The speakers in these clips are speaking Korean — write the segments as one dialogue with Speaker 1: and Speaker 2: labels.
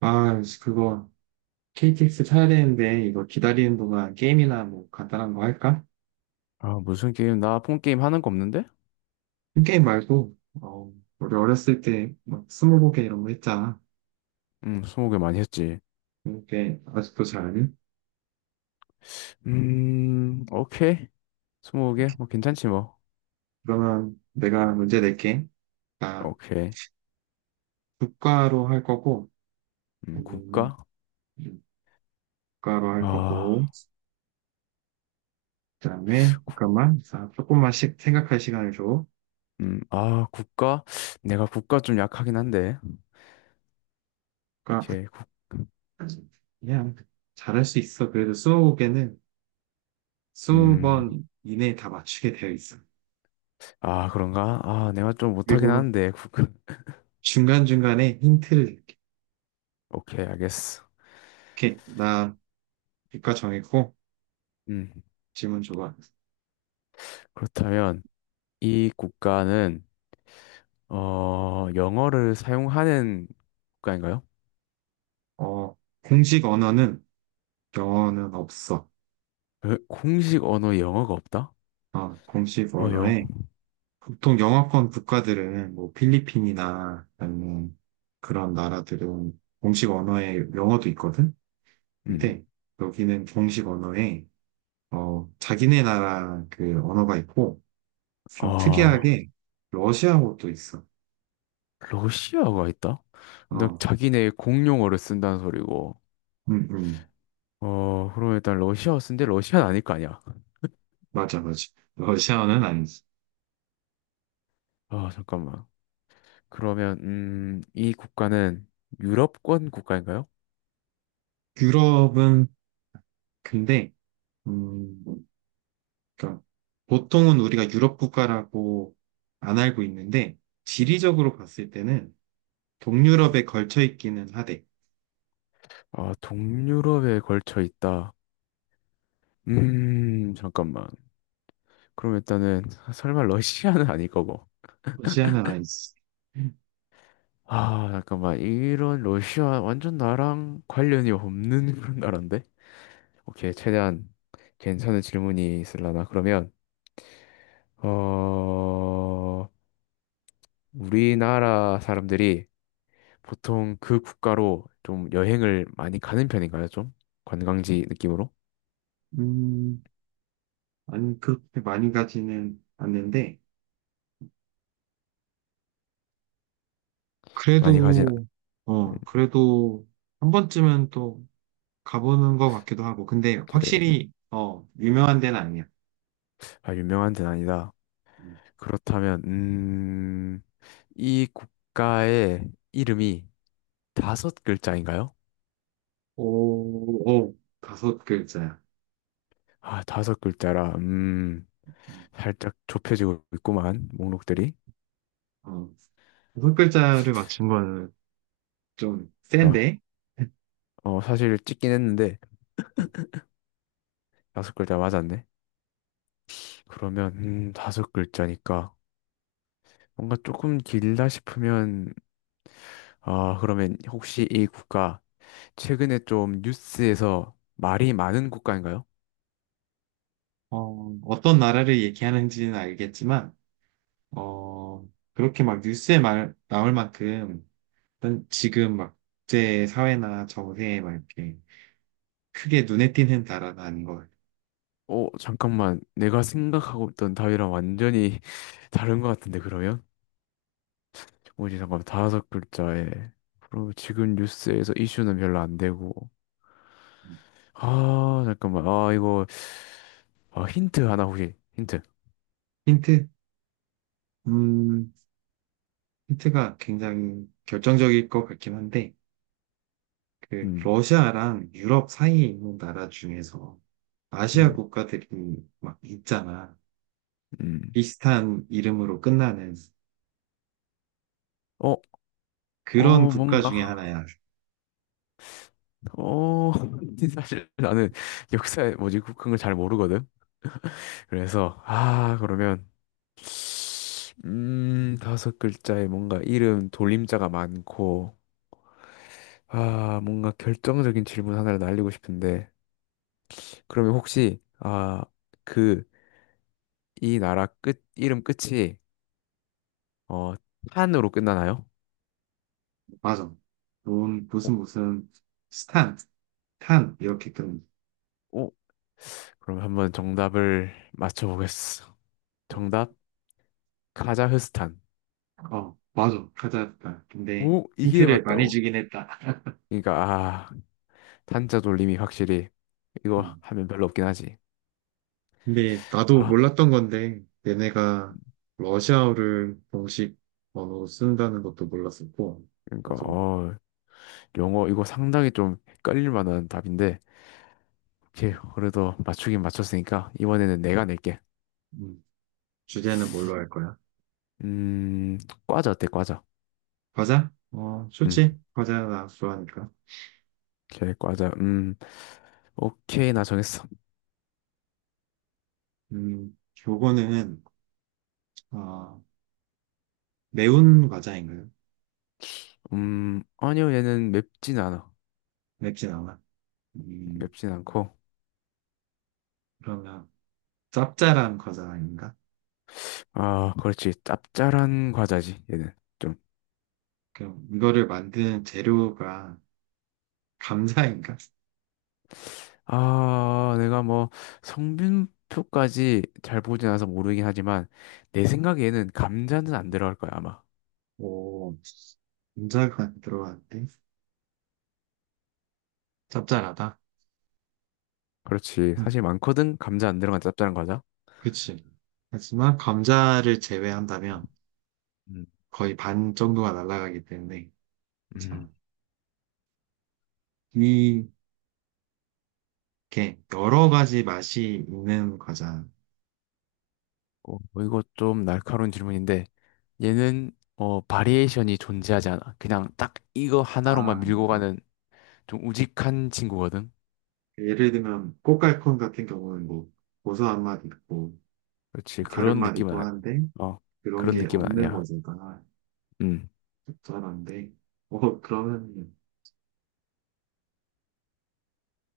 Speaker 1: 아, 그거 KTX 타야 되는데 이거 기다리는 동안 게임이나 뭐 간단한 거 할까?
Speaker 2: 아, 무슨 게임? 나 폰 게임 하는 거 없는데?
Speaker 1: 게임 말고 어, 우리 어렸을 때 막 스무고개 이런 거 했잖아.
Speaker 2: 20개 많이 했지.
Speaker 1: 이렇게 아직도 잘하니?
Speaker 2: 오케이. 20개? 뭐 괜찮지 뭐.
Speaker 1: 그러면 내가 문제 낼게. 아,
Speaker 2: 오케이.
Speaker 1: 국가로 할 거고. 음,
Speaker 2: 국가?
Speaker 1: 국가로 할
Speaker 2: 아,
Speaker 1: 거고 그다음에
Speaker 2: 국-
Speaker 1: 잠깐만, 자, 조금만씩 생각할 시간을 줘.
Speaker 2: 아, 국가? 내가 국가 좀 약하긴 한데.
Speaker 1: 국가
Speaker 2: 오케이,
Speaker 1: 그냥 잘할 수 있어. 그래도 스무고개는
Speaker 2: 음,
Speaker 1: 20번 이내에 다 맞추게 되어 있어.
Speaker 2: 아, 그런가? 아, 내가 좀 못하긴
Speaker 1: 그리고
Speaker 2: 하는데, 국가.
Speaker 1: 중간중간에 힌트를 줄게.
Speaker 2: 오케이, 알겠어.
Speaker 1: 나 국가 정했고
Speaker 2: 음,
Speaker 1: 질문 줘봐.
Speaker 2: 그렇다면 이 국가는 영어를 사용하는 국가인가요?
Speaker 1: 어, 공식 언어는 영어는 없어.
Speaker 2: 공식 언어 영어가 없다?
Speaker 1: 어, 공식
Speaker 2: 어, 영.
Speaker 1: 언어에 보통 영어권 국가들은 뭐 필리핀이나 아니면 그런 나라들은 공식 언어에 영어도 있거든?
Speaker 2: 음.
Speaker 1: 근데 여기는 공식 언어에 자기네 나라 그 언어가 있고 좀
Speaker 2: 아,
Speaker 1: 특이하게 러시아어도 있어.
Speaker 2: 러시아가 있다? 근데
Speaker 1: 어,
Speaker 2: 자기네 공용어를 쓴다는 소리고.
Speaker 1: 음, 음.
Speaker 2: 그러면 일단 러시아쓰 쓴데 러시아는 아닐 거 아니야.
Speaker 1: 맞아, 맞아. 러시아어는 아니지.
Speaker 2: 아, 잠깐만. 그러면, 이 국가는 유럽권 국가인가요?
Speaker 1: 유럽은 근데 음, 그러니까 보통은 우리가 유럽 국가라고 안 알고 있는데 지리적으로 봤을 때는 동유럽에 걸쳐 있기는 하대.
Speaker 2: 아, 동유럽에 걸쳐 있다. 잠깐만. 그럼 일단은, 설마 러시아는 아닐 거고.
Speaker 1: 러시아는 아니지.
Speaker 2: 아, 잠깐만. 이런 러시아 완전 나랑 관련이 없는 그런 나라인데? 오케이, 최대한 괜찮은 질문이 있으려나? 그러면, 어, 우리나라 사람들이 보통 그 국가로 좀 여행을 많이 가는 편인가요? 좀 관광지 느낌으로
Speaker 1: 음, 아니 그렇게 많이 가지는 않는데
Speaker 2: 많이 가진
Speaker 1: 그래도
Speaker 2: 음,
Speaker 1: 어 그래도 한 번쯤은 또 가보는 것 같기도 하고, 근데
Speaker 2: 이제
Speaker 1: 확실히 어 유명한 데는 아니야.
Speaker 2: 아, 유명한 데는 아니다.
Speaker 1: 음.
Speaker 2: 그렇다면 이 국가의 이름이 다섯 글자인가요?
Speaker 1: 오, 오, 다섯 글자야.
Speaker 2: 아, 다섯 글자라
Speaker 1: 음,
Speaker 2: 살짝 좁혀지고 있구만 목록들이.
Speaker 1: 어. 여섯 글자를 맞춘 거는 좀
Speaker 2: 그러니까
Speaker 1: 센데,
Speaker 2: 사실 찍긴 했는데 다섯 글자 맞았네. 그러면 다섯 글자니까. 뭔가 조금 길다 싶으면 아, 그러면 혹시 이 국가 최근에 좀 뉴스에서 말이 많은 국가인가요?
Speaker 1: 어떤 나라를 얘기하는지는 알겠지만, 어, 그렇게 막 뉴스에 말, 나올 만큼, 일단 지금 막 국제 사회나 정세에 막 이렇게 크게 눈에 띄는 나라는 아닌 것 같아요.
Speaker 2: 잠깐만. 내가 생각하고 있던 답이랑 완전히 다른 것 같은데, 그러면? 뭐지, 잠깐만. 다섯 글자에. 그럼 지금 뉴스에서 이슈는 별로 안 되고. 아, 잠깐만. 아, 이거, 아, 힌트 하나 혹시, 힌트.
Speaker 1: 힌트? 음, 힌트가 굉장히 결정적일 것 같긴 한데, 그,
Speaker 2: 음,
Speaker 1: 러시아랑 유럽 사이에 있는 나라 중에서 아시아
Speaker 2: 음,
Speaker 1: 국가들이 막 있잖아.
Speaker 2: 음.
Speaker 1: 비슷한 이름으로 끝나는.
Speaker 2: 어,
Speaker 1: 그런
Speaker 2: 어,
Speaker 1: 국가 중에
Speaker 2: 뭔가.
Speaker 1: 하나야.
Speaker 2: 어, 사실 나는 역사에 뭐지 그런 걸 잘 모르거든. 그래서 아 그러면 다섯 글자에 뭔가 이름 돌림자가 많고 아 뭔가 결정적인 질문 하나를 날리고 싶은데 그러면 혹시 그 이 나라 끝 이름 끝이 어 탄으로 끝나나요?
Speaker 1: 맞아. 돈,
Speaker 2: 오,
Speaker 1: 무슨, 무슨, 스탄, 탄, 이렇게 끊는.
Speaker 2: 오. 그럼 한번 정답을 맞춰보겠어.
Speaker 1: 어,
Speaker 2: 정답 카자흐스탄.
Speaker 1: 어, 맞아. 찾아왔다. 근데
Speaker 2: 오 이게
Speaker 1: 힌트를 많이
Speaker 2: 맞다고?
Speaker 1: 주긴 했다.
Speaker 2: 그러니까 아 탄자 돌림이 확실히 이거
Speaker 1: 음.
Speaker 2: 하면 별로 없긴 하지.
Speaker 1: 근데 나도
Speaker 2: 아
Speaker 1: 몰랐던 건데, 얘네가 러시아어를 공식 언어로 쓴다는 것도 몰랐었고,
Speaker 2: 그러니까
Speaker 1: 나도,
Speaker 2: 영어 이거 상당히 좀 헷갈릴 만한 답인데 오케이 그래도 맞추긴 맞췄으니까 이번에는 내가 낼게.
Speaker 1: 음, 주제는 뭘로 할 거야?
Speaker 2: 음 과자 어때 과자?
Speaker 1: 과자? 어,
Speaker 2: 음
Speaker 1: 좋지. 과자 나 좋아하니까.
Speaker 2: 오케이 과자 오케이 나 정했어.
Speaker 1: 음, 요거는, 어, 매운 과자인가요?
Speaker 2: 아니요 얘는 맵진 않아
Speaker 1: 맵진 않아. 음,
Speaker 2: 맵진 않고
Speaker 1: 그러면 짭짤한 과자인가?
Speaker 2: 아 그렇지 짭짤한 과자지 얘는
Speaker 1: 그럼 이거를 만드는 재료가 감자인가?
Speaker 2: 아, 내가 뭐 성분표까지 잘 보진 않아서 모르긴 하지만 내 생각에는 감자는 안 들어갈 거야, 아마.
Speaker 1: 오, 감자가 안 들어갔는데 짭짤하다.
Speaker 2: 그렇지.
Speaker 1: 응,
Speaker 2: 사실 많거든. 감자 안 들어간 짭짤한 과자.
Speaker 1: 그치. 하지만 감자를 제외한다면
Speaker 2: 음,
Speaker 1: 거의 반 정도가 날아가기 때문에 자,
Speaker 2: 음.
Speaker 1: 이게 여러 가지 맛이 있는 과자.
Speaker 2: 뭐 이거 좀 날카로운 질문인데 얘는 바리에이션이 존재하지 않아. 그냥 딱 이거 하나로만
Speaker 1: 아,
Speaker 2: 밀고
Speaker 1: 그러니까
Speaker 2: 가는 좀 우직한 친구거든.
Speaker 1: 예를 들면 꽃갈콘 같은 경우는 뭐 고소한 맛 있고
Speaker 2: 그렇지.
Speaker 1: 다른
Speaker 2: 그런
Speaker 1: 맛
Speaker 2: 느낌은
Speaker 1: 있고
Speaker 2: 아,
Speaker 1: 하는데
Speaker 2: 어.
Speaker 1: 그런
Speaker 2: 그런
Speaker 1: 게
Speaker 2: 느낌은
Speaker 1: 없는
Speaker 2: 아니야.
Speaker 1: 과자다.
Speaker 2: 음.
Speaker 1: 적절한데, 그러면,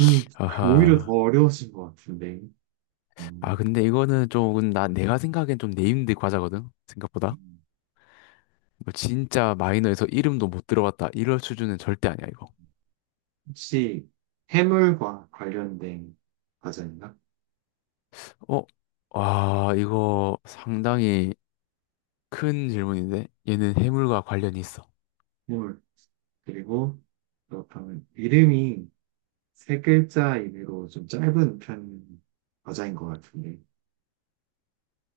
Speaker 1: 음, 오히려 더
Speaker 2: 아하.
Speaker 1: 어려우신 것 같은데,
Speaker 2: 아,
Speaker 1: 음,
Speaker 2: 근데 이거는 좀, 내가 생각엔 좀 네임드 과자거든? 생각보다. 뭐 진짜 마이너에서 이름도 못 들어봤다. 이럴 수준은 절대 아니야, 이거.
Speaker 1: 혹시 해물과 관련된 과자인가?
Speaker 2: 어? 아, 이거 상당히 큰 질문인데? 얘는 해물과 관련이 있어.
Speaker 1: 해물. 그리고, 그렇다면 이름이 세 글자 이내로 좀 짧은 편 과자인 것 같은데,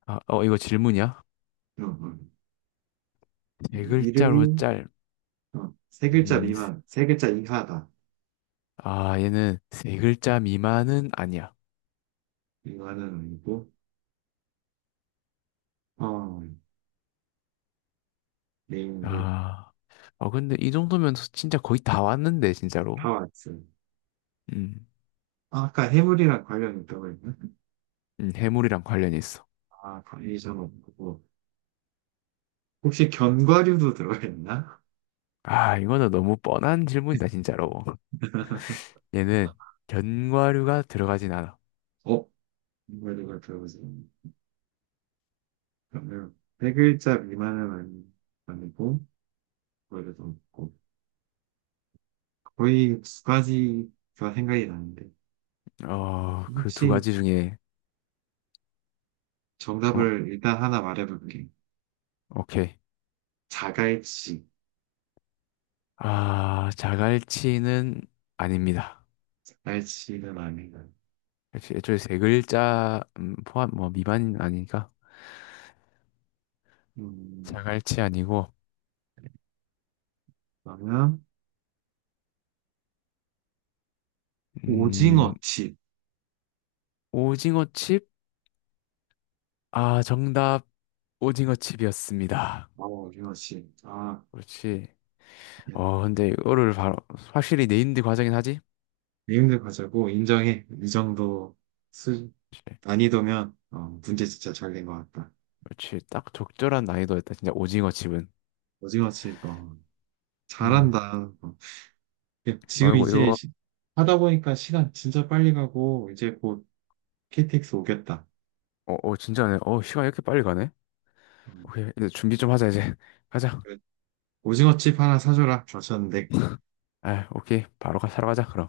Speaker 2: 이거 질문이야?
Speaker 1: 어, 어.
Speaker 2: 세 글자로
Speaker 1: 이름이
Speaker 2: 짤.
Speaker 1: 어, 세 글자
Speaker 2: 음, 세-
Speaker 1: 미만, 세 글자 이하다.
Speaker 2: 아, 얘는 세 글자 미만은 아니야.
Speaker 1: 이거는 아니고, 어, 네임드,
Speaker 2: 아, 아, 근데 이 정도면 진짜 거의 다 왔는데,
Speaker 1: 다
Speaker 2: 진짜로.
Speaker 1: 왔어.
Speaker 2: 음,
Speaker 1: 아, 아까 해물이랑 관련 있다고 했나?
Speaker 2: 해물이랑 관련이 있어.
Speaker 1: 아, 바리에이 없고. 혹시 견과류도 들어있나? 가
Speaker 2: 아, 이거는 너무 뻔한 질문이다, 진짜로. 얘는 견과류가 들어가진 않아.
Speaker 1: 어? 견과류가 들어가지 그러면 세 글자 미만은 아니- 아니고, 견과류도 없고. 거의 두 가지가 생각이 나는데.
Speaker 2: 그 두
Speaker 1: 혹시
Speaker 2: 가지 중에, 어,
Speaker 1: 정답을 일단 하나 말해볼게.
Speaker 2: 오케이.
Speaker 1: 자갈치.
Speaker 2: 아, 자갈치는 아닙니다.
Speaker 1: 자갈치는 아니다.
Speaker 2: 역시 애초에 세 글자 포함, 뭐, 미만 아니니까.
Speaker 1: 음,
Speaker 2: 자갈치 아니고,
Speaker 1: 그러면
Speaker 2: 음,
Speaker 1: 오징어칩.
Speaker 2: 오징어칩? 아, 정답, 오징어칩이었습니다.
Speaker 1: 어, 오징어칩. 아,
Speaker 2: 그렇지.
Speaker 1: 네.
Speaker 2: 근데 이거를 바로, 확실히 네임드 과정이긴 하지?
Speaker 1: 내용들 가제고 인정해. 이 정도 수,
Speaker 2: 그렇지.
Speaker 1: 난이도면 어, 문제 진짜 잘 낸 것 같다.
Speaker 2: 그렇지. 딱 적절한 난이도였다. 진짜 오징어칩은.
Speaker 1: 오징어 칩, 어,
Speaker 2: 음.
Speaker 1: 잘한다. 어. 예,
Speaker 2: 아이
Speaker 1: 지금
Speaker 2: 고
Speaker 1: 이제
Speaker 2: 이거
Speaker 1: 시- 하다 보니까 시간 진짜 빨리 가고 이제 곧 KTX 오겠다.
Speaker 2: 진짜네. 시간 이렇게 빨리 가네?
Speaker 1: 어,
Speaker 2: 오케이, 이제 준비 좀 하자, 이제. 가자.
Speaker 1: 오징어 칩 하나 사줘라. 그러셨는데
Speaker 2: 아, 오케이. 바로 가, 사러 가자, 그럼.